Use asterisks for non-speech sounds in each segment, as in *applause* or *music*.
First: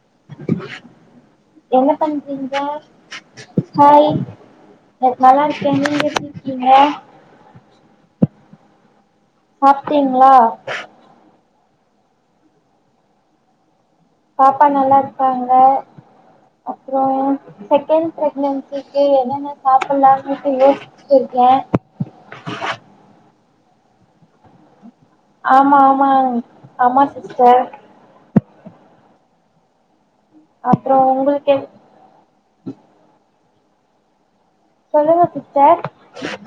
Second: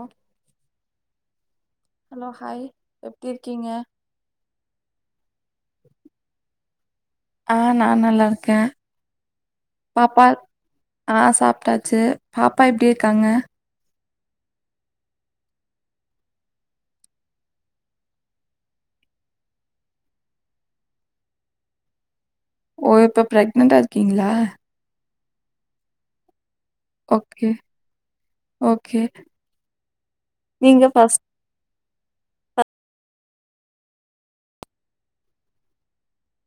ஆ என்ன ஹலோ பண்றீங்க ஹாய் எப்டி இருக்கீங்க ஹாய் நல்லா இருக்கே நீங்க எப்படி இருக்கீங்க க்கா சாப்பிட்டீங்களா சாப்டாச்சு பாப்பா எப்படி இருக்காங்க பாப்பா நல்லா இருக்காங்க அப்புறம் செகண்ட் பிரெக்னென்சிக்கு என்னென்ன சாப்பிடலாம்ன்னு யோசிச்சிட்டு இருக்கேன் ஓ இப்ப பிரெக்னன்டா இருக்கீங்களா ஆமா ஆமாங் ஆமா ஓகே சிஸ்டர் ஓகே நீங்க அப்புறம் ஃபஸ் உங்களுக்கு சொல்லுங்க சிஸ்டர்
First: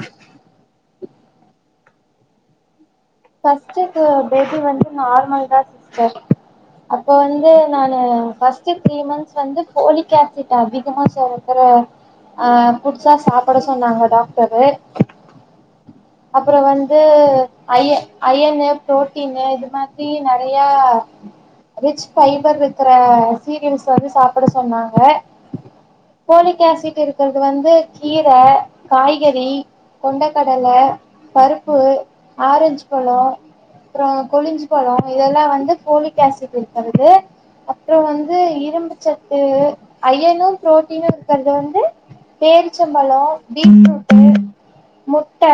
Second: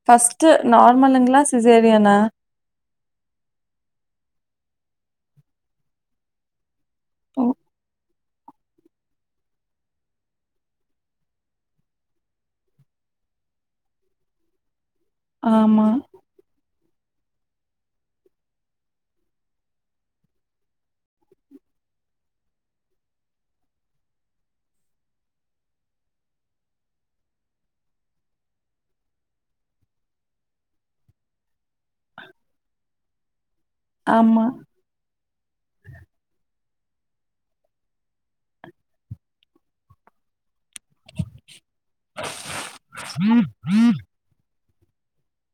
ஃபஸ்ட்டு நார்மலுங்களா சிசேரியனா ஃபஸ்ட்டு பேபி வந்து நார்மல் தான் சிஸ்டர் அப்போ ஓ வந்து நானு ஃபஸ்ட்டு த்ரீ மந்த்ஸ் வந்து போலிக் ஆசிட் அதிகமாக சேர்கக்கிற அ ஃபுட்ஸா சாப்பிட சொன்னாங்க டாக்டரு ஆமா அப்புறம் வந்து அய அயனு புரோட்டீனு இது மாதிரி நெறைய ரிச் ஃபபர் இருக்கிற சீரியல்ஸ் வந்து சாப்பிட சொன்னாங்க போலிக் ஆசிட் இருக்கிறது வந்து கீரை காய்கறி கொண்டக்கடல பருப்பு ஆரஞ்சு பழம் அப்புறம் ஆமா கொளிஞ்சு பழம் இதெல்லாம் வந்து ஃபோலிக் ஆசிட்டு இருக் வருது அப்புறம் வந்து இரும்புச்சத்து ஐயனும் பு்ரோட்டீனா இருக்குறது வந்து பேரிச்சம்பழம் பீட்ரூட்டு் முட்ட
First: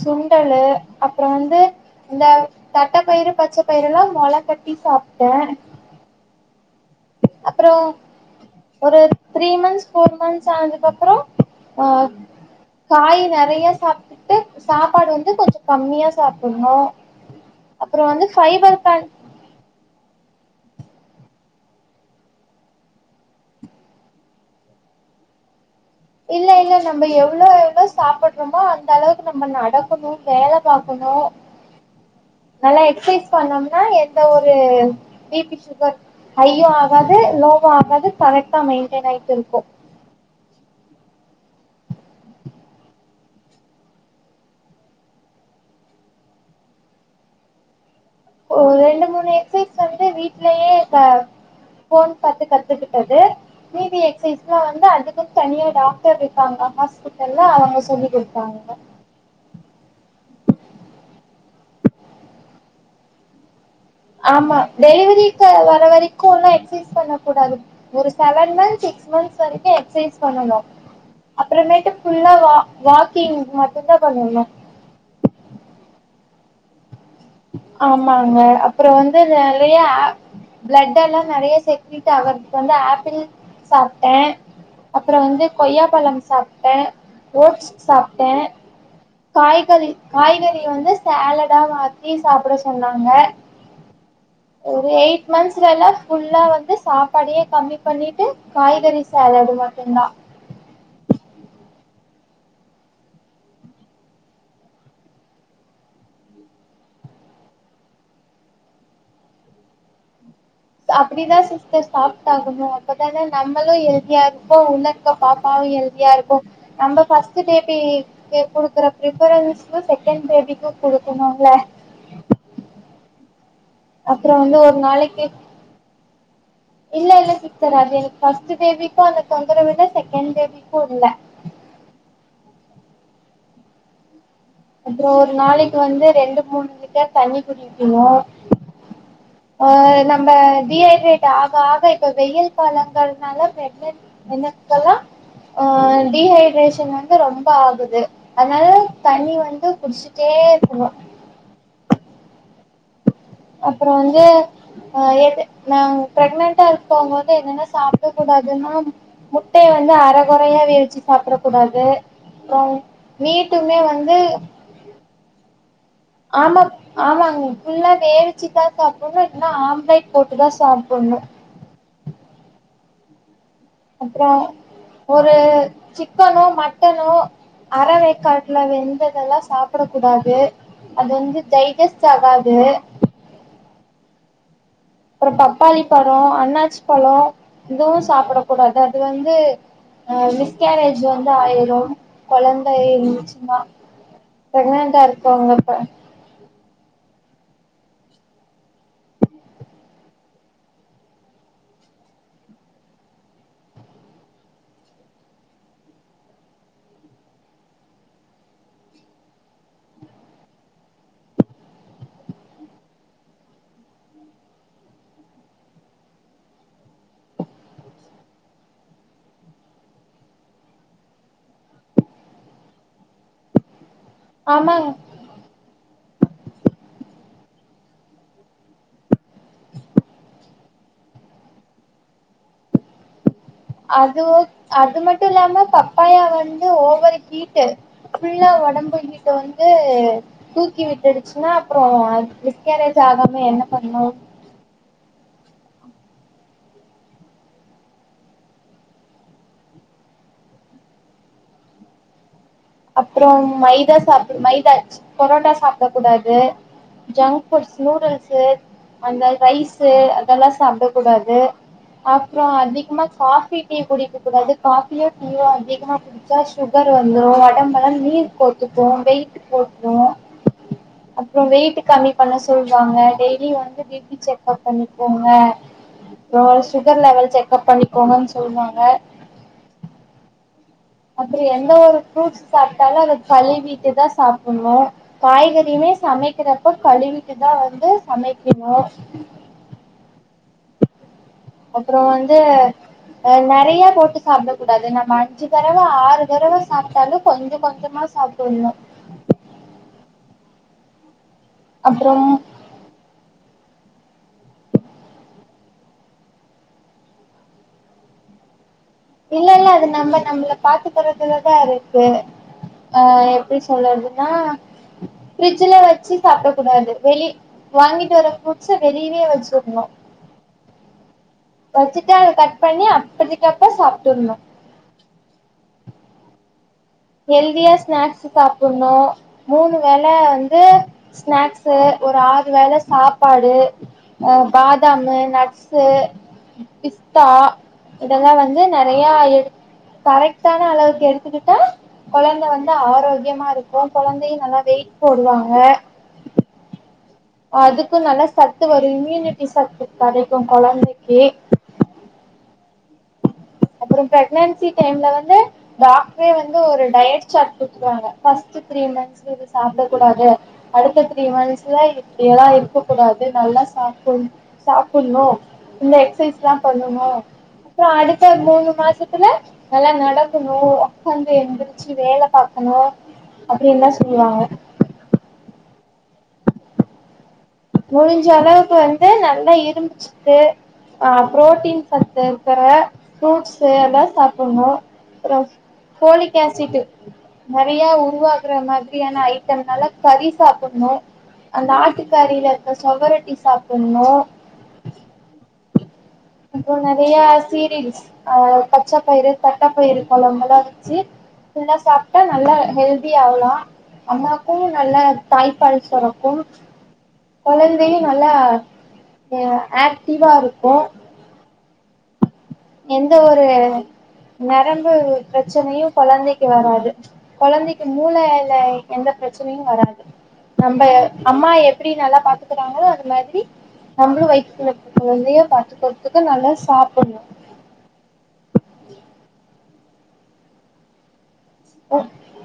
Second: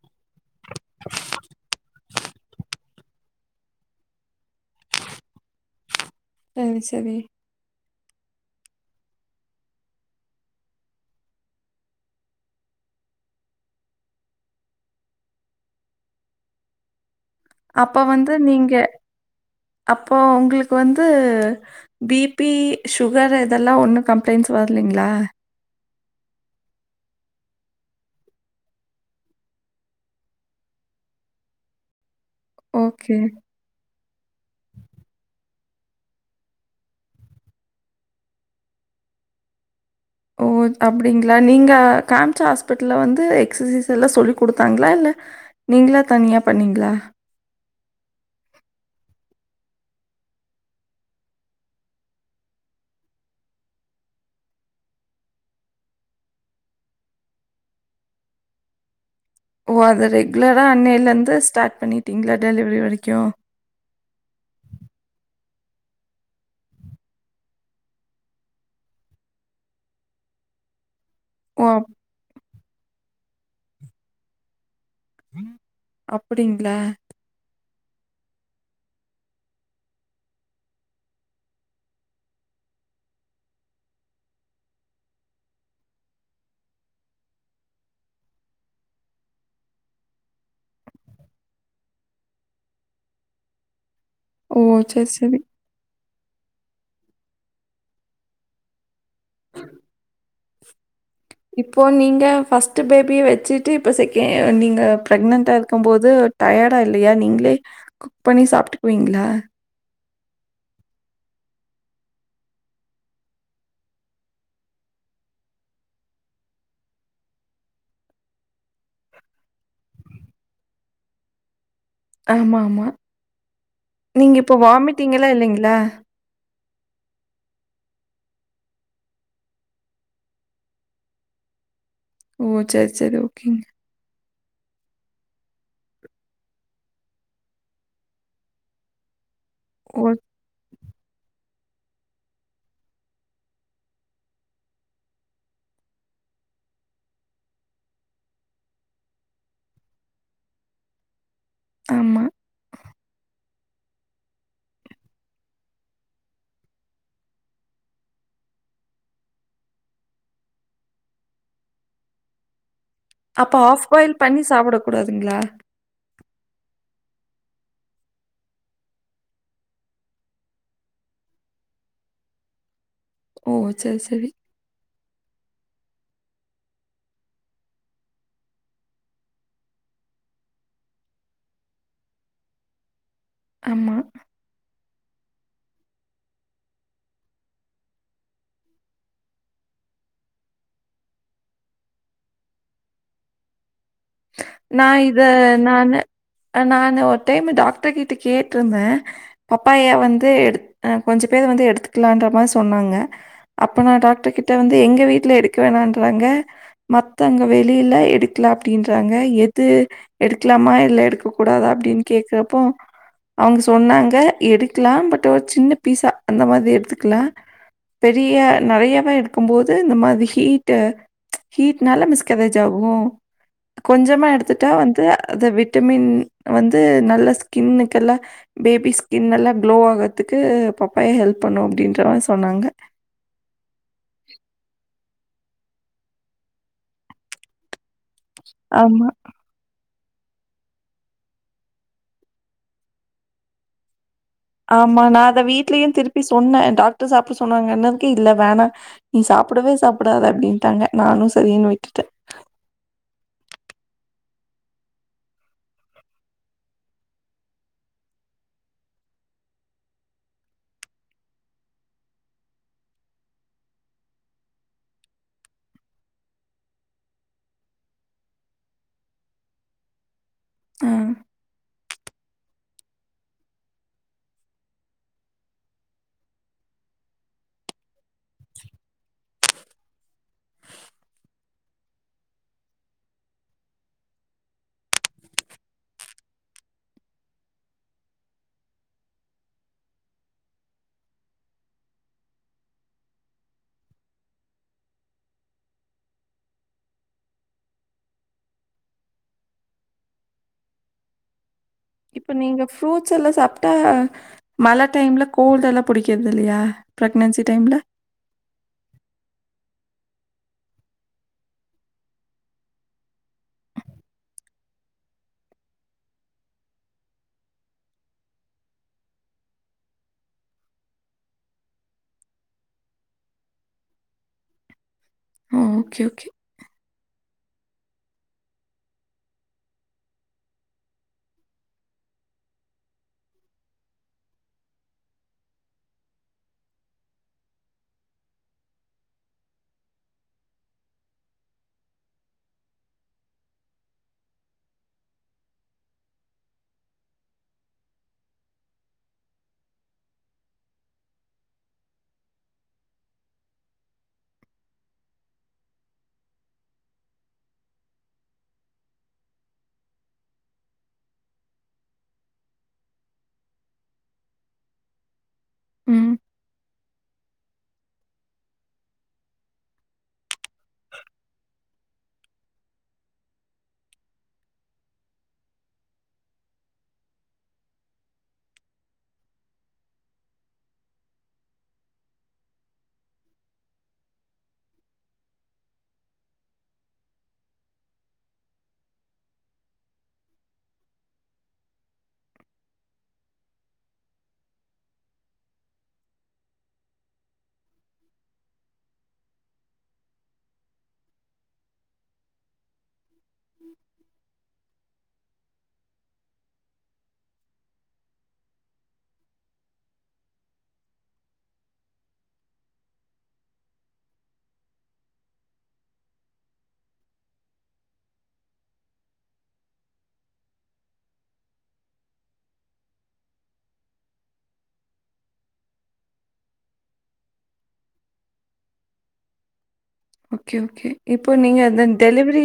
சுண்டலு அப்புறம் வந்து இந்த தட்டைப்பயிறு பச்சை பயிரு எல்லாம் முள கட்டி சாப்பிட்டேன் செரி செரி ஒரு த்ரீ மந்த்ஸ் ஃபோர் மந்த்ஸ் ஆனதுக்கு அப்புறம் ஆஹ் காய் நெறைய சாப்பிட்டு சாப்பாடு வந்து கொஞ்சம் கம்மியா சாப்பிடணும் அப்ப வந்து நீங்க அப்போ உங்களுக்கு வந்து பி பி சுகர் இதெல்லாம் ஒன்னும் கம்ப்ளைண்ட்ஸ் வரலீங்களா இல்ல இல்ல நம்ம எவ்வளவு எவ்வளவு சாப்படுறோமோ அந்த அளவுக்கு நம்ம நடக்கணும் வேல பாக்கணும் நல்லா ஓகே எக்சசைஸ் பண்ணம்னா எந்த ஒரு பி பி சுகர் ஹையும் ஆகாது லோவும் ஆகாது கரெக்டா மெயின்டெயின் ஆயிட்டு இருக்கும் ஓ அப்படிங்களா நீங்க காம்ச்சா ஹாஸ்பிட்டல்ல வந்து எக்ஸசைஸ் எல்லாம் சொல்லி குடுத்தாங்களா இல்ல நீங்களெ தனியா பண்ணீங்களா ஓ ரெண்டு மூணு எக்ஸ்சைஸ் வந்து வீட்லயே ஃபோன் பாத்து கத்துக்கிட்டது மீதி எக்ஸ்சைஸ்யெல்லாம் வந்து அதுக்கு தனியா டாக்டர் இருக்காங்க ஹாஸ்பிட்டல்லே அவங்க சொல்லி குடுத்தாங்க ஓ அதது ரெகுலரா அன்னையிலே இருந்து ஸ்டார்ட் பண்ணிட்டீங்களா டெலிவரி வரைக்கும் ஆமா டெலிவரிக்கு வர வரைக்குலா எகஸ்சைஸ் பண்ணகூடாது ஒரு செவன் மன்த் சிக்ஸ் மன்த்ஸ் வரைக்கு எக்ஸ்சைஸ் பண்ணணு ஓ! அப் அப்புறமேட்டு புல்லா வா வாக்கிங் மட்டும்தா பண்ணனு அப்டிங்களா ஆமாங்க அப்புறோ வந்து நெறைய ஆப் பிளட் எல்லா நெறைய சேக்டிக் அவறதுக்கு வந்து ஆப்பிள் சாப்பிட்டே அப்புறோ வந்து கொய்யாப்பழம் சாப்பிட்டே ஓட்ஸ் சாப்பிட்டே காய்கறி காய்கறி வந்து சேலடா மாத்தி சாப்புட சொன்னாங்க ஓ! ஒரு சரி, எயிட் சரி. மந்த்ஸ் எல்லா ஃபுல்ஆ நான் வந்து சாப்பாடே கம்மி பண்ணிட்டு காய்கறி சாலாட் மட்டு தா இப்போ நீங்க ஃபர்ஸ்ட் பேபிய வச்சுட்டு இப்போ செகண் நீங்க பிரெக்னன்டா இருக்கு போது டயர்டா இல்லையா நீங்களே குக் பண்ணி சாப்ட்டுக்குவீங்களா அப்டிதா சிஸர் சாப்டாகணு அப்பதான நம்மளு ஹெல்தியா இருப்போ உள்ள இருக்க பாப்பாவு ஹெல்தியா இருக்கு நம்ம பர்ஸ்ட் பேபிக் குடுக்குற பிரப்ரன்ஸ் செகண்ட் பேபிக்கு குடுக்கணும்ல ஆமா ஆமா அப்றோ நீங்க இப்ப வந்து ஒரு வாமிட்டிங்க் நாளைக்கு எல்லா இல்லைங்கள இல்ல இல்ல சிஸ்டர் அது ஃபஸ்ட் பேபிக்கோ அந்த தொந்தரவு இல்ல செகண்ட் பேபிக்கு இல்ல ஓ சேரி சேரி ஓகேங்க அப்றோ ஒரு நாளைக்கு வந்து ரெண்டு மூணு லிட்டர் தண்ணி குடிப்பிங்க ஆ ஓ! நம்ம டிஹைட்ரேட் ஆ *unintelligible* இப்ப வெயில் காலங்கள்னால *unintelligible* எல்லா ஆ டிஹைட்ரேஷன் வந்து ரொம்ப ஆகுது அதனால தண்ணி வந்து ந்து குடிச்சிட்டே இருக்கணு ஆமா அப்புறோ வந்து அ எது நா பிரெக்னென்டா இருக்கவங்க வந்து என்னென்ன சாப்ட கூடாதுன்னா முட்டைய வந்து அர கொறையா வேய்ச்சு சாப்ட கூடாது அப்றோ அப்ப மீட்டுமே ஆஃப்பாயில் வந்து பண்ணி சாப்பட கூடாதுங்களா ஆமா ஆமாங்க ஃபுல்லா வேவிச்சுதா சாப்புனு இல்லனா ஆம்லைட் போட்டுதா சாப்புனு ஓ! சரி, சரி. அப்புறோ ஒரு சிக்கனோ மட்டனோ அறவேக்காட்டுல வெந்ததெல்லா சாப்பட கூடாது அது வந்து டைஜஸ்ட் ஆகாது ஆமா அப்றோ பப்பாளி பறோ அண்ணாச்சி பலோ இதுவு சாப்பட கூடாது அது வந்து ஆ மிஸ்கேரேஜ் வந்து ஆயிரு கொழந்த இருந்துச்சுன்னா நா பிரெக்னன்டா இத இருக்கவங்க இப்ப நானு நானு ஒரு டைம் டாக்டர் கிட்ட கேட்டிருந்த பப்பாயா வந்து எடு ஆ கொஞ்சோ பேர் வந்து எடுத்துக்கலான்ற மாரி சொன்னாங்க அப்போ நா டாக்டர் கிட்ட வந்து எங்க வீட்ல எடுக்க வேணான்ன்றாங்க மத்த அங்க வெளியில எடுக்கலா அப்ப அப்டின்றங்க எது எடுக்கலாமா இல்ல எடுக்கக்க கூடாதா அப்டின்னு கேக்கறப்போ அவுங்க சொன்னாங்க எடுக்கலா பட் ஒரு சின்ன பீஸா அந்த மாதிரி எடுத்துக்கலா பெரிய நெறையாவா எடுக்கு போது இந்த மாரி ஹீட் ஹீட்னால மிஸ்கரேஜ் ஆகு கொஞ்சமா எடுத்துட்டா ஆமாங்க வந்து அது விட்டமின் வந்து நல்ல ஸ்கின் க்கெல்லா பேபி ஸ்கின் எல்லா க்ளோ ஆகுறதுக்கு பப்பாயா ஹெல்ப் பண்ணு அப்டின்ற மாரி சொன்னாங்க அது அது மட்டு இல்லாம பப்பாயா வந்து ஓவர் ஹீட்டு ஃபுல்லா ஒடம்பு ஆமா, ஹீட்ட வந்து தூக்கி விட்டுடுச்சுன்னா அப்புறோ மிஸ்கேரேஜ் ஆகாம என்ன பண்ணு ஆமா நா அத வீட்லயு திருப்பி சொன்ன டாக்டர் சாப்பட சொன்னாங்கன்னதுக்கு இல்ல வேணா நீ சாப்படவே சாப்படாத அப்டின்டாங்க நானு சரினு விட்டுட்ட அப்றோ மைதா சாப் மைதா பொரோட்டா சாப்டக்க கூடாது ஜங்க்புட்ஸ் நூடுல்ஸ் அந்த ரைஸ் அதெல்லா சாப்டக் கூடாது அப்றோ அதிகமா காபி டீ குடிக்க கூடாது காபியோ டீயோ அதிகமா குடிச்சா சுகர் வந்துரு ஒடம்பெல்லா நீர் கோத்துக்கு வெய்ட் போட்ரு ஆ. அப்றோ வெயிட் கம்மி பண்ண சொல் வாங்க டெய்லியு வந்து பிபி செக்கப் பண்ணிக்கோங்க அப்றோ சுகர் லெவல் செக்கப் பண்ணிக்கோங்கனு சொல்வாங்க அப்றோ எந்த ஒரு ஃப்ரூட்ஸ் சாப்ட்டாலு அத கழுவீட்டுதா சாப்பணு காய்கறியுமே சமைக்கிறப்ப கழுவீட்டுதா வந்து சமைக்கணு அப்றோ வந்து அ நெறைய போட்டு சாப்டக் கூடாது நம்ம அஞ்சு தடவ ஆறு தடவ சாப்ட்டாலு கொஞ்சோ கொஞ்சமா சாப்படணு இப்ப நீங்க ஃப்ரூட்ஸ் எல்லா சாப் ஆஹ் மழ டைம்ல கோல்டல்லா புடிக்கிறதில்லையா பிரெக்னன்சி டைம்ல இல்ல இல்ல அது நம்ம நம்மளை பாத்துக்கறதுலதா இருக்கு அ எப்டி சொல்றதுன்னா ஃபிரிட்ஜ்ல வச்சு சாப்பட கூடாது வெளி வாங்கிட்டு வர ஃப்ரூட்ஸ வெளியவே வச்சரணு வச்சுட்டு அத கட் பண்ணி அப்படிதக்குப்பற சாப்ட்டுனோ ஆ ஓகே ஓகே ஹெல்தியா ஸ்நாக்ஸ்சு சாப்பிடணு மூணு வேல வந்து ஸ்நாக்சு ஒரு ஆறு வேல சாப்பாடு அஹ பாதாமு நட்சு பிஸ்தா இதெல்லா வந்து நிறைய எடுத் கரெக்டான அளவுக்கு எடுத்துக்கிட்டா குழந்தை வந்து ஆரோக்கியமா இருக்கும் குழந்தையும் நல்லா வெயிட் போடுவாங்க அதுக்கும் நல்ல சத்து வரும் இம்யூனிட்டி சத்து கடைக்கும் குழந்தைக்கு அப்புறம் பிரெக்னன்சி டைம்ல வந்து டாக்டரே வந்து ஒரு டயட் சாட் கொடுத்துவாங்க ஃபர்ஸ்ட் த்ரீ மந்த்ஸ்கு இது சாப்பிட கூடாது அடுத்த த்ரீ மந்த்ஸ்ல இப்படில்லாம் இருக்க கூடாது நல்லா சாப் சாப்பிடணும் இந்த ம். எக்சசைஸ் ல பண்ணுவோ அப்புறம் அது இப்ப மூணு மாசத்துல நல்லா நடக்கணும் உடக்காந்து எந்திரிச்சு வேல பார்கணும் அப்படியெல்லாம் சொல்லுவாங்க முடிஞ்ச அளவுக்கு வந்து நல்லா இரும்பு சத்து ஆ புரோட்டீன் சத்து இருக்கற ஃப்ரூட்ஸ்சு எல்லாம் சாப்புடணும் அப்புறம் போலிக் ஆசிட் நிறைய உருவாக்குற மாதிரியான ஐட்டம்னால கறி சாப்புடணும் அந்த ஆட்டுக்கறில சுவரட்டி சாப்புடணும் இப்ப நிறைய சீரியல்ஸ் அஹ் பச்சாப்பயிறு தட்டைப்பயிறர் குழம்பு எல்லாம் வச்சு எல்லாம் சாப்பிட்டா நல்லா ஹெல்த த்தி ஆகலாம் அம்மாக்கும் நல்ல தாய்ப்பால் சுரக்கும் குழந்தையும் நல்லா ஆக்டிவா இருக்கும் எந்த ஒரு நரம்பு பிரச்சனையும் குழந்தைக்கு வராது குழந்தைக்கு மூளைையில எந்த பிரச்சனையும் வராது நம்ம அம்மா எப்படி நல்லா பாத்துக்கிறாங்களோ அது மாதிரி நம்மளும் வயித்துக்குள்ள இருக்குற குழந்தைய பாத்துக்கறதுக்கு நல்லா சாப்புடணும் *inaudible* ஓகே ஓகே யப் இப்போ நீங்க டெலிவரி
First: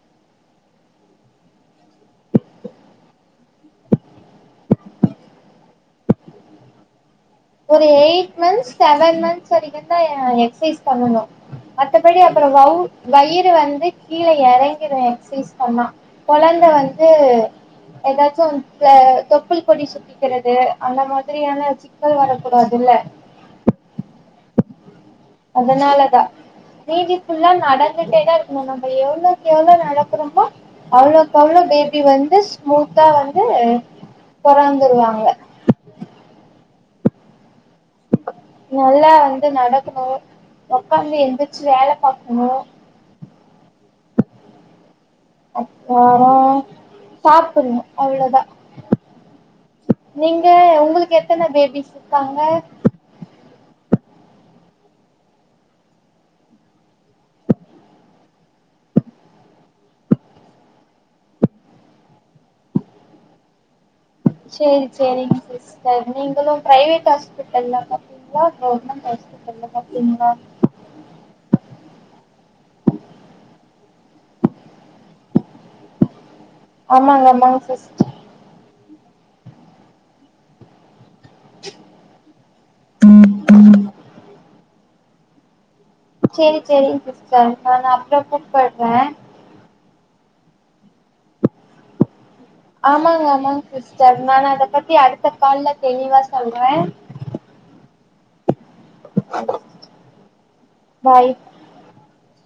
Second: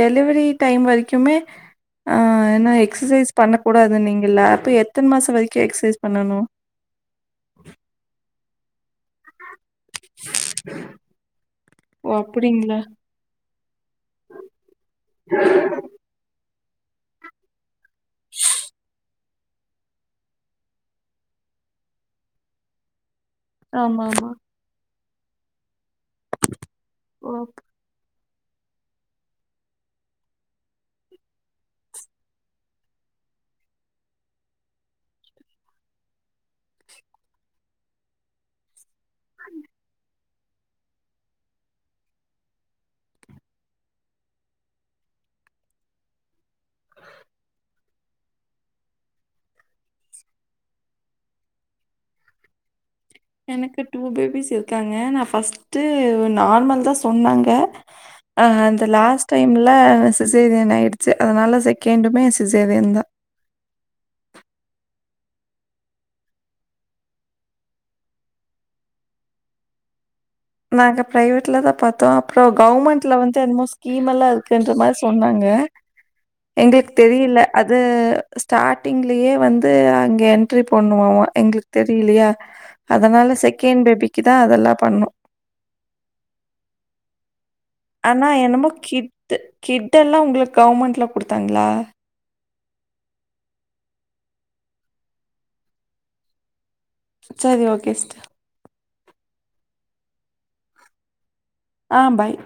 டெலிவரி டைம் வரைக்குமே ஆ ஏன எக்ஸசைஸ் பண்ணக்கூடாது நீங்கலா அப்ப எத்தன மாசம் வரைக்கும் எக்சசைஸ் பண்ணணும் ஒரு எயிட் மந்த்ஸ் செவன் மந்த்ஸ் ச இவன் தான் எக்சைஸ் பண்ணனும் ஓ! மத்தபடி அப்புறம் வவ் அப்டிங்களா? வயிறு வந்து கீழ எறங்கிடும் எக்ஸ்சைஸ் பண்ணா கொழந்த வந்து ஏதாச்சும் ப்ளே தொப் தொப்புள் கொடி சுத்திக்கிறது அந்த மாதிரியான மக்கள் வர கூடாதுல்ல ஆமா ஆமா அதனால ஓ! நீதிக்குல்ல நடந்துட்டே தான் இரு இ நம்ம எவ்வளவுக்கு எவ்வளவு நடக்கறோமோ அவ்ளவுக்கு அவ்வளவு பேபி வந்து ஸ்மூத்தா வந்து பொறந்துருவாங்க நல்லா வந்து நடக்கணும் ஒக்காந்து எந்திரிச்சி வேல பாக்கணு அப்பறம் சாப்புணும் அவ்வளோதான் நீங்க உங்களுக்கு எத்தன பேபிஸ் இருக்காங்க எனக்கு டூ பேபிஸ் இருக்காங்க நான் ஃபஸ்ட் நார்மல் தான் சொன்னாங்க அஹ் அந்த லாஸ்ட் டைம்ல சிசேரியன் ஆயிடுச்சு அதனால செகண்டுமே சிசேரியன் தான் செரி செரிங்க சிஸ்டர் நீங்களும் பிரைவேட் ஹாஸ்பிட்டல்ல பாப்பீங்களா கவர்மண்ட் ஹாஸ்பிட்டல்ல பாப்பீங்களா நாங்க பிரைவேட்ல தான் பாத்தோம் அப்புறம் கவர்மெண்ட்ல வந்து என்னமோ ஸ்கீம் எல்லாம் இருக்குன்ற மாதிரி சொன்னாங்க எங்களுக்கு ஆமாங்க தெரியல ஆமாங்க அது சிஸ்டர் ஸ்டார்ட் எங்களையே வந்து அங்க என்ட்ரி பண்ணுவங்க எங்களுக்கு தெரியலையெ அதனால செகண்ட் பேபிக்கு தான் அதெல்லாம் பண்ணும் செரி செரிங்க சிஸ்டர் நானு அப்றோ ஆனா என்னமோ கூப்பட்றே கிட்ட கிட் இதெல்லா உங்களுக் கவர்மெண்ட்ல கொடுத்தாங்களா ஆமாங்க ஆமாங்க சிஸ்டர் நா அத பத்தி அடுத்த கால்ல தெளிவா சொல்றே சரி ஓகே சிஸ்டர் பாய் ஆஹ் பாய்